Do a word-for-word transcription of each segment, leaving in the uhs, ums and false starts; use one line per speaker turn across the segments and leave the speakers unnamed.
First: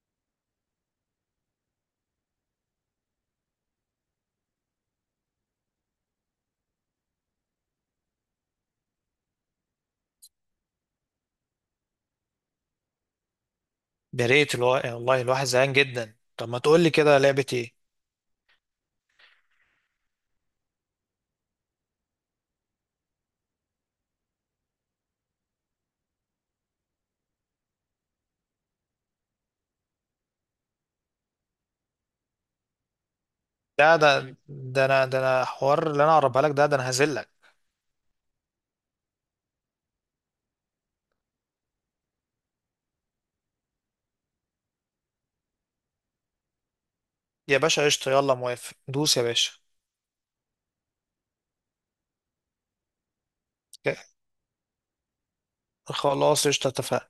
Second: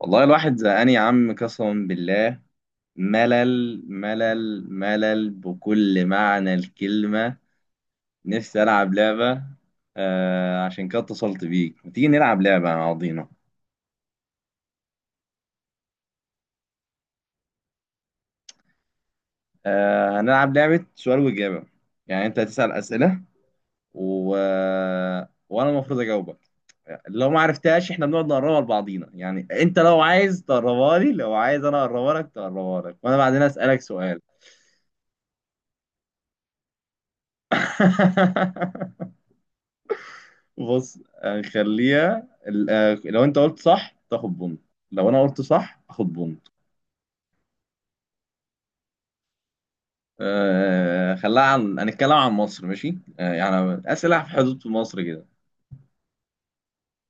والله الواحد زهقان يا عم، قسما بالله. ملل ملل ملل بكل معنى الكلمة. نفسي ألعب لعبة. آه عشان كده اتصلت بيك، ما تيجي نلعب لعبة مع بعضينا؟
يا ريت الو... والله الواحد زهقان جدا. طب ما تقول لي كده لعبة ايه؟
آه هنلعب لعبة سؤال وإجابة. يعني أنت هتسأل أسئلة و... وأنا المفروض أجاوبك. لو ما عرفتهاش إحنا بنقعد نقربها لبعضينا، يعني أنت لو عايز تقربها لي، لو عايز أنا أقربها لك تقربها لك، وأنا بعدين أسألك
ده ده
سؤال.
ده انا ده انا حوار اللي انا اقربها لك. ده ده انا هذلك.
بص، آه، خليها ال- آه، لو انت قلت صح تاخد بونت، لو انا قلت صح اخد بونت.
يا باشا قشطة، يلا موافق، دوس يا باشا.
آه خليها، عن هنتكلم عن مصر، ماشي؟ آه يعني
ك-
اسئله في حدود مصر كده،
خلاص قشطة اتفقنا.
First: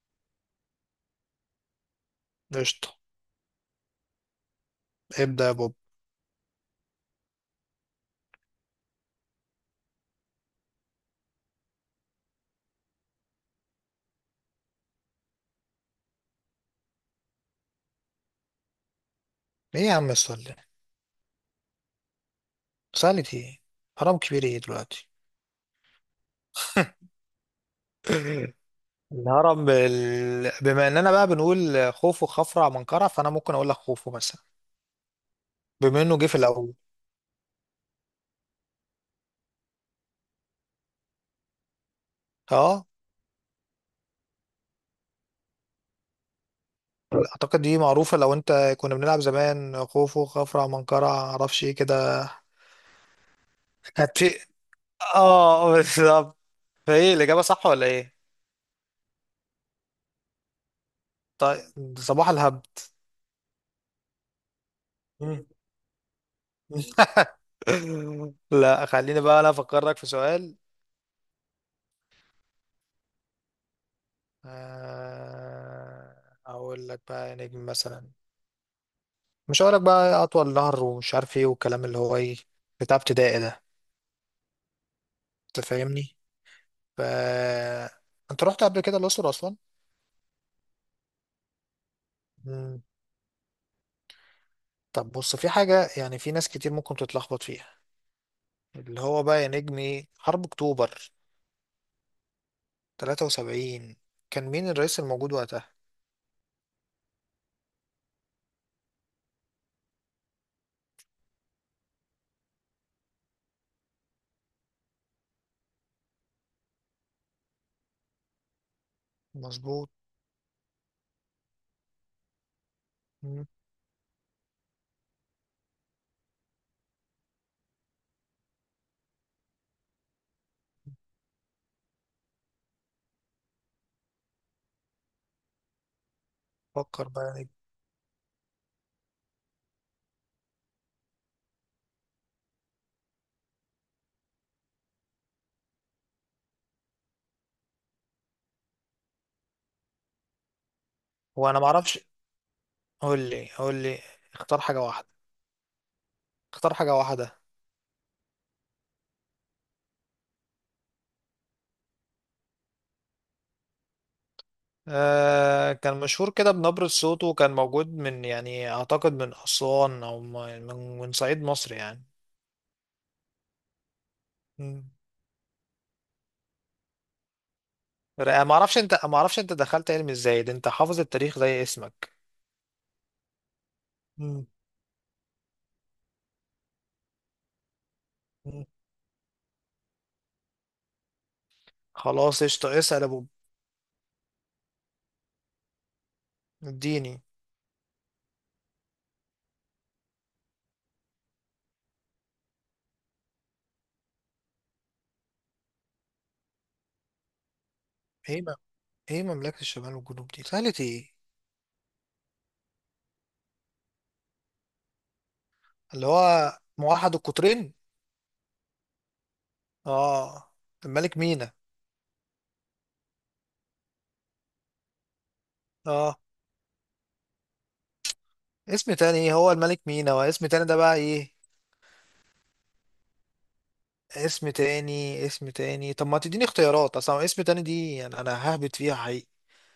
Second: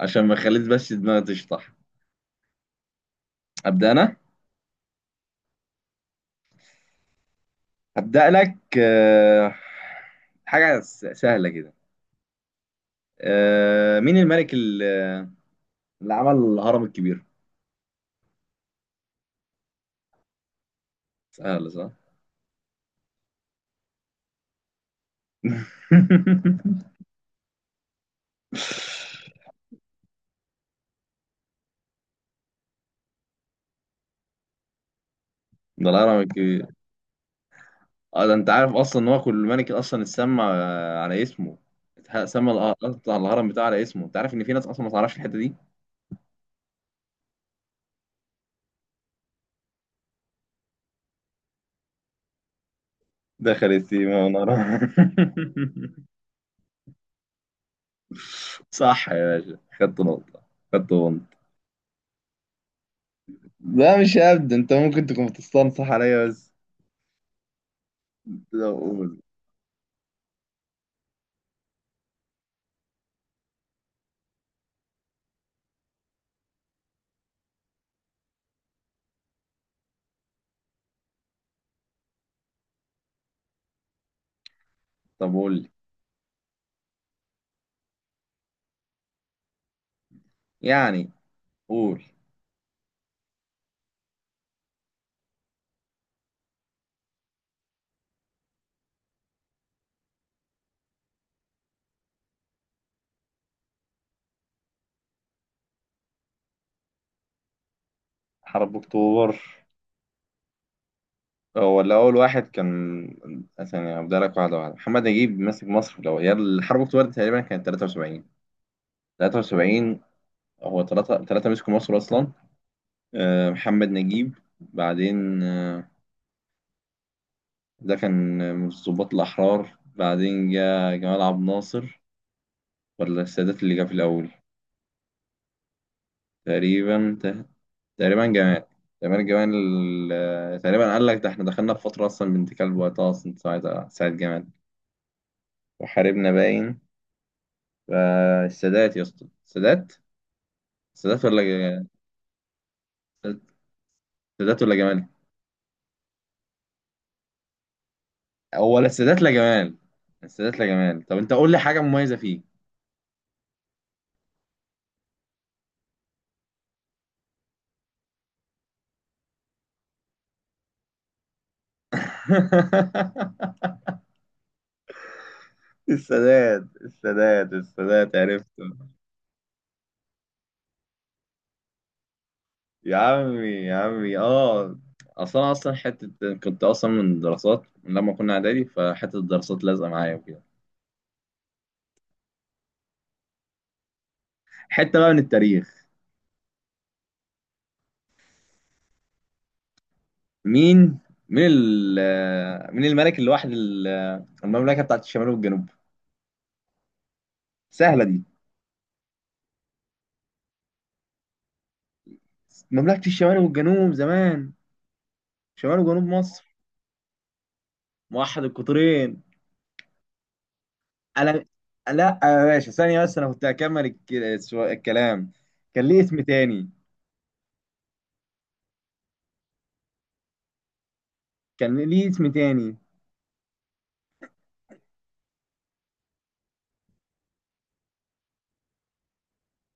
عشان ما خليت بس دماغي تشطح.
قشطة
ابدا انا،
ابدأ يا بوب.
هبدا لك. آه حاجه س- سهله كده. آه مين الملك ال- اللي عمل الهرم الكبير؟
ايه يا عم السؤال ده؟
سهله، صح؟
سألت ايه؟ هرم كبير ايه دلوقتي؟ الهرم بال... بما اننا بقى بنقول خوفو خفرع منقرع، فانا ممكن اقول لك خوفو مثلا،
ده
بما انه
الهرم
جه في الاول.
الكبير. اه، ده انت عارف اصلا ان هو كل ملك اصلا اتسمى آه، على اسمه، اتح- سمى الأ-
اه،
اصلا الهرم بتاعه على اسمه. انت عارف ان في ناس اصلا ما تعرفش الحته دي.
اعتقد دي معروفه، لو انت كنا بنلعب زمان خوفو خفرع منقرع معرفش ايه كده.
دخلت سيما
هتشي.
ونرى.
اه بالظبط. فايه الاجابه صح ولا ايه؟
صح يا باشا، خدت نقطه، خدت بونت.
طيب، صباح الهبد.
لا مش هبد، انت ممكن تكون
مم.
بتستنصح عليا بس. لا
لا
قول.
خليني بقى انا افكرك في سؤال. آه، اقول لك بقى يا نجم مثلا، مش هقول لك بقى اطول نهر ومش عارف ايه، والكلام اللي هو ايه بتاع ابتدائي ده،
طب قول
انت
لي.
فاهمني. ف انت رحت قبل كده الاقصر
يعني قول.
اصلا؟ طب بص، في حاجة يعني في ناس كتير ممكن تتلخبط فيها، اللي هو بقى يا نجمي حرب أكتوبر ثلاثة وسبعين، كان مين الرئيس الموجود وقتها؟
حرب اكتوبر، هو اللي اول واحد كان. ثانية، هبدأ لك واحدة واحدة. محمد نجيب ماسك مصر، لو هي الحرب اكتوبر دي تقريبا كانت تلاتة وسبعين.
مظبوط.
تلاتة وسبعين. هو ثلاثة ثلاثة مسكوا مصر أصلا.
مم.
آه، محمد نجيب. بعدين آه، ده كان من الضباط الأحرار. بعدين جاء جمال عبد الناصر، ولا السادات اللي جه في الأول؟
فكر
تقريبا
بقى يا
ت-
نجمي.
تقريبا جمال. تقريبا جمال. ال- تقريبا، قال لك، ده احنا دخلنا في فترة أصلا بنت كلب وقتها أصلا، ساعة ساعة جمال وحاربنا، باين فالسادات. يا اسطى السادات. السادات ولا
هو أنا
ج-
معرفش، قول لي قول لي، اختار
السادات ولا
حاجة
جمال؟
واحدة، اختار حاجة واحدة.
هو لا السادات لا جمال. السادات لا جمال، طب أنت قول لي حاجة مميزة فيه.
آه كان مشهور كده بنبرة صوته، وكان موجود من، يعني أعتقد من أسوان، أو من من من صعيد مصر يعني. مم.
السادات السادات السادات،
رائع.
عرفته.
معرفش أنت، معرفش أنت دخلت علم إزاي ده، أنت حافظ التاريخ زي اسمك.
يا عمي يا عمي،
مم.
اه. اصلا اصلا حته، كنت اصلا من الدراسات، من لما كنا اعدادي،
مم.
فحته الدراسات لازقه معايا وكده.
خلاص قشطة، اسأل يا أبو.
حته بقى من التاريخ.
اديني.
مين مين ال- مين الملك اللي واحد ال- المملكه بتاعت الشمال والجنوب؟ سهله دي.
ايه م- ايه مملكة الشمال والجنوب دي سهلة ايه؟
مملكه الشمال والجنوب زمان، شمال وجنوب
اللي
مصر.
هو موحد القطرين.
موحد القطرين.
اه، الملك
انا،
مينا.
لا يا باشا، ثانية بس، انا كنت هكمل الك- السو- الكلام. كان ليه
اه.
اسم تاني.
اسم تاني ايه؟ هو الملك مينا، واسم تاني ده بقى ايه؟
كان ليه اسم تاني.
اسم تاني، اسم تاني، طب ما تديني اختيارات اصلا. اسم تاني دي يعني انا ههبط فيها حقيقي.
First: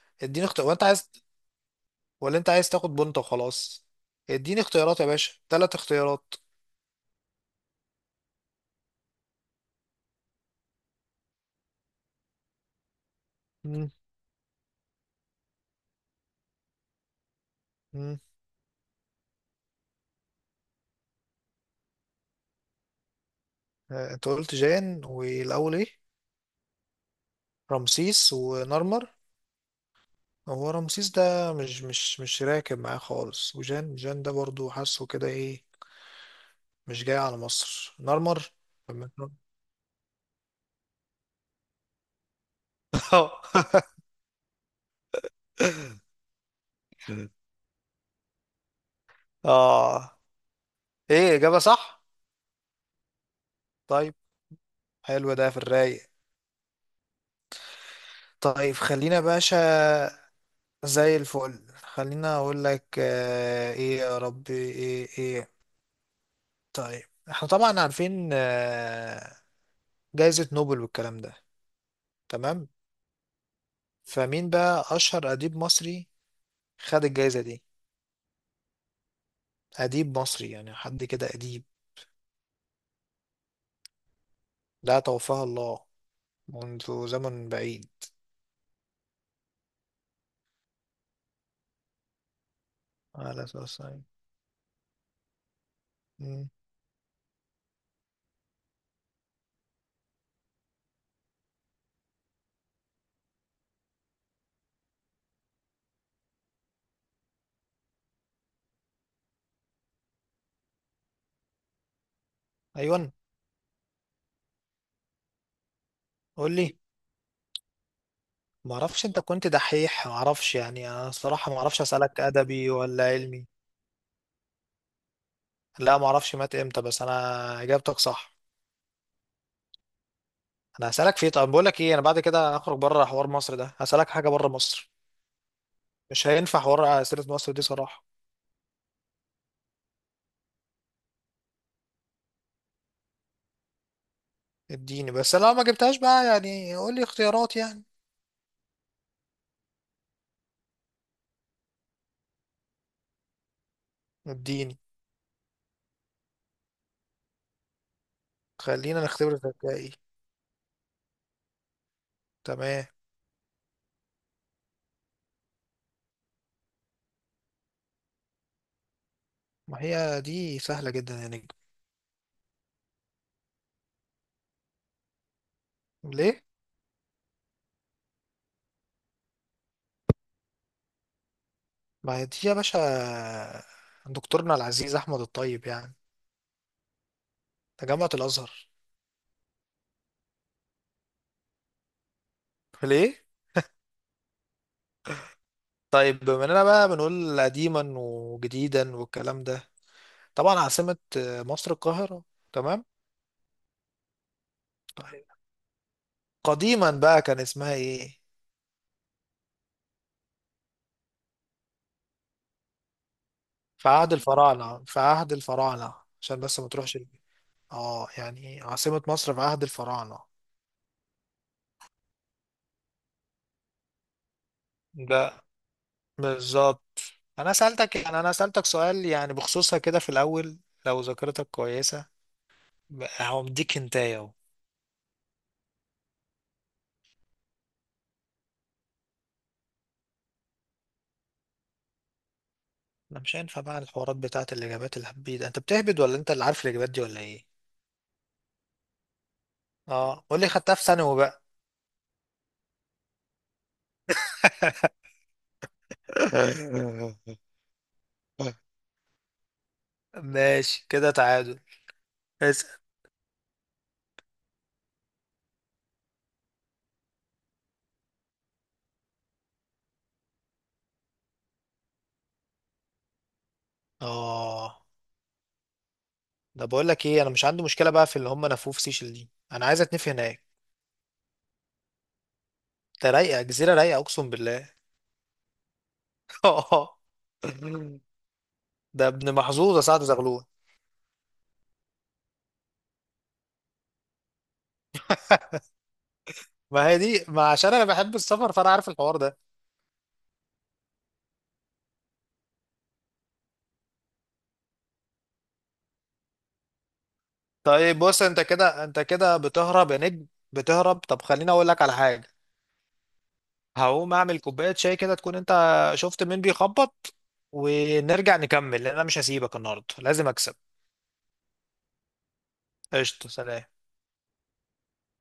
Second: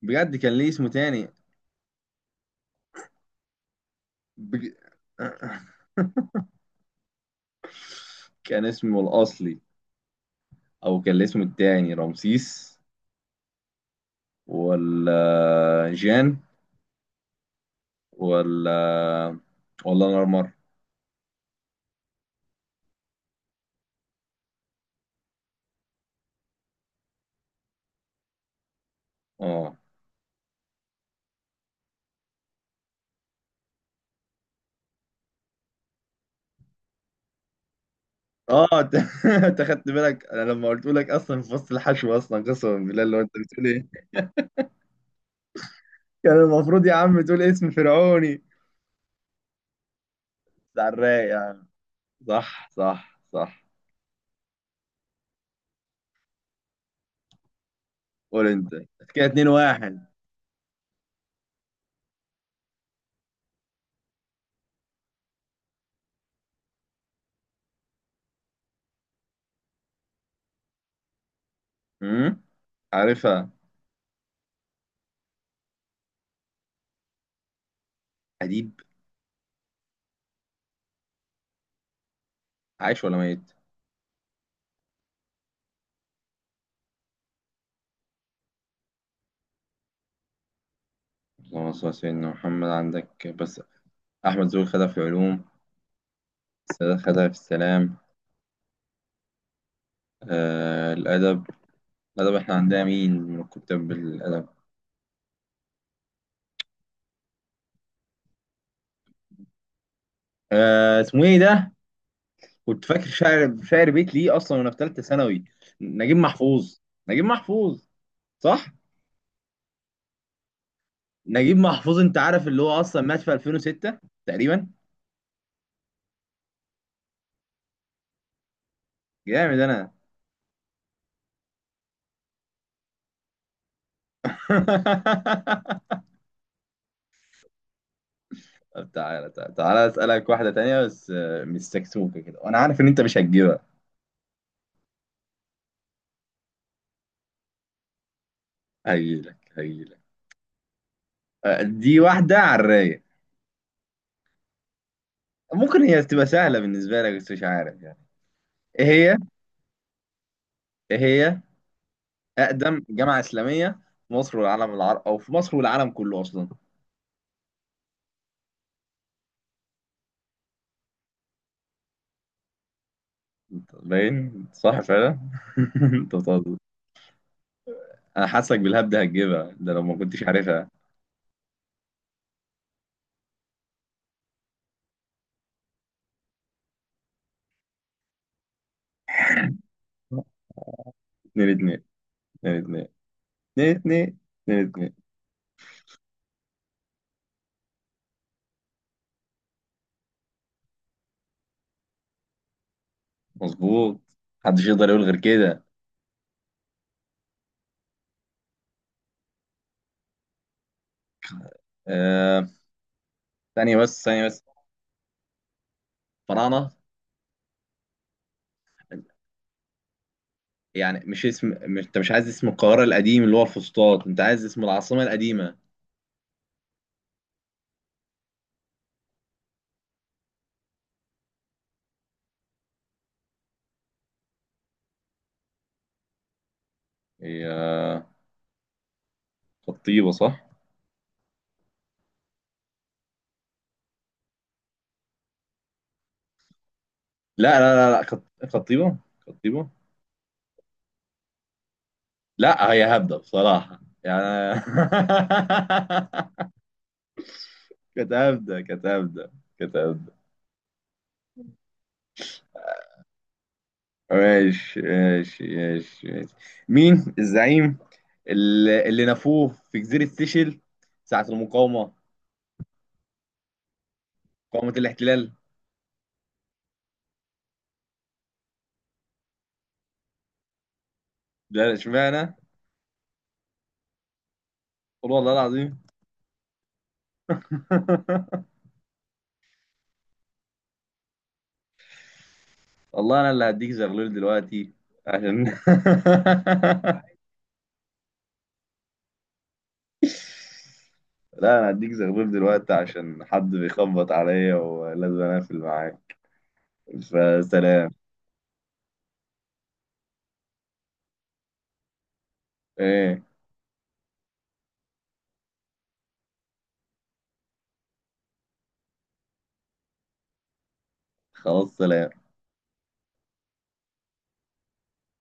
بجد
اديني
كان
اختيار
ليه
وانت
اسم
عايز،
تاني.
ولا انت عايز تاخد بنت وخلاص؟ اديني
بج...
اختيارات يا باشا، ثلاث اختيارات.
كان اسمه الأصلي، أو كان الاسم التاني رمسيس،
مم.
ولا جان،
مم.
ولا ولا نرمر.
آه، انت قلت جان والاول ايه؟ رمسيس ونرمر.
اه.
هو رمسيس ده مش مش مش راكب معاه خالص، وجان جان ده برضو حاسه كده ايه، مش جاي على مصر. نرمر.
اه انت،
لما يكون-
أنت خدت بالك انا لما قلت لك اصلا في فصل الحشو اصلا، قسما بالله، اللي هو انت بتقول ايه؟ كان المفروض يا عم تقول اسم فرعوني
اه.
بتاع
ايه،
الرايق.
اجابة صح؟
صح صح صح.
طيب، حلو ده في الرايق.
قول انت.
طيب خلينا
كده اتنين واحد.
باشا، زي الفل. خلينا اقول لك، آه ايه يا ربي، ايه ايه. طيب احنا طبعا عارفين آه جائزة نوبل والكلام ده،
امم
تمام.
عارفها.
فمين بقى اشهر اديب مصري خد الجائزة دي؟
اديب،
أديب مصري، يعني حد كده أديب.
عايش ولا ميت؟
لا، توفاه الله منذ زمن بعيد.
اللهم صل على سيدنا محمد عندك
على
بس.
أساس.
احمد زويل خدها في العلوم،
أمم.
السادات خدها في السلام. آه الادب. الادب، احنا عندنا مين من كتاب الادب؟ آه اسمه ايه ده؟ كنت فاكر
أيوة
شاعر شاعر بيت ليه اصلا، وانا في ثالثه ثانوي. نجيب
قول لي.
محفوظ. نجيب محفوظ. صح.
ما اعرفش انت كنت دحيح، ما اعرفش يعني، انا الصراحه
نجيب
ما اعرفش
محفوظ، انت
اسالك
عارف اللي
ادبي
هو اصلا
ولا
مات في
علمي.
ألفين وستة تقريبا.
لا ما اعرفش مات امتى، بس انا اجابتك صح.
جامد انا.
انا هسالك في طب، بقول لك ايه، انا بعد كده هخرج بره حوار مصر ده، هسالك حاجه بره مصر، مش هينفع حوار اسئله مصر دي صراحه.
طب تعالى تعالى تعالى، اسالك واحده تانية بس. آه، مش سكسوكه كده، وانا عارف ان انت مش هتجيبها.
اديني، بس لو ما جبتهاش بقى يعني قول لي اختيارات يعني.
هجيلك هجيلك. آه، دي واحده على الرايق.
اديني،
ممكن هي تبقى سهله بالنسبه لك، بس مش عارف يعني. ايه
خلينا
هي
نختبر ذكائي.
ايه هي
تمام.
اقدم جامعه اسلاميه في مصر والعالم العربي، او في مصر والعالم كله اصلا.
ما هي دي سهلة جدا يا نجم.
أنت باين صح فعلا. انت
ليه؟
بتهزر. انا حاسك بالهبد هتجيبها ده لو ما كنتش عارفها.
ما هي دي يا باشا، دكتورنا العزيز أحمد الطيب يعني، تجمعة الأزهر.
اتنين اتنين، اتنين اتنين،
ليه؟
اتنين اتنين، اتنين اتنين.
طيب بما إننا بقى بنقول قديما وجديدا والكلام ده، طبعا عاصمة مصر القاهرة، تمام؟
مظبوط. محدش يقدر يقول غير
طيب
كده.
قديما بقى كان اسمها إيه؟
آه، ثانية
في
بس،
عهد
ثانية بس.
الفراعنة، في عهد الفراعنة، عشان بس ما
فراعنة.
تروحش ال- اه، يعني عاصمة مصر في عهد الفراعنة.
يعني مش اسم، مش انت مش عايز اسم القاهرة القديم اللي هو الفسطاط، انت عايز اسم العاصمة
ده
القديمة.
بالظبط، انا سألتك، يعني انا سألتك سؤال يعني بخصوصها كده في الاول، لو ذاكرتك كويسة. هو مديك هنتاية اهو.
هي خطيبة، صح؟
انا مش هينفع بقى الحوارات بتاعت الاجابات الهبيد، انت بتهبد ولا انت اللي عارف الاجابات دي ولا ايه؟
لا لا لا لا، خط... خطيبة، خطيبة.
اه قول لي، خدتها في ثانوي بقى.
لا، هي هبدة بصراحة يعني. كانت هبدة، كانت هبدة، كانت هبدة.
ماشي كده، تعادل. اسأل.
ماشي ماشي ماشي ماشي. مين الزعيم اللي, اللي نفوه في جزيرة سيشل، ساعة المقاومة، مقاومة
اه،
الاحتلال؟
ده بقول لك ايه، انا مش عندي مشكلة بقى في اللي هم نفوه في سيشل دي، انا عايز اتنفي هناك.
لا، اشمعنى؟
ده رايقة، جزيرة رايقة اقسم بالله.
قول والله العظيم.
ده ابن محظوظ يا سعد زغلول.
والله انا اللي هديك زغلول دلوقتي عشان
ما هي دي، ما عشان انا بحب السفر فانا عارف الحوار ده.
لا، انا هديك زغلول دلوقتي عشان حد بيخبط عليا ولازم اقفل معاك. فسلام.
طيب بص، انت كده انت كده بتهرب يا نجم، بتهرب. طب خليني اقول لك على حاجه.
ايه،
هقوم اعمل كوبايه شاي كده، تكون انت شفت مين بيخبط، ونرجع نكمل، لان انا مش هسيبك النهارده، لازم اكسب.
خلاص، سلام.
قشطه، سلام.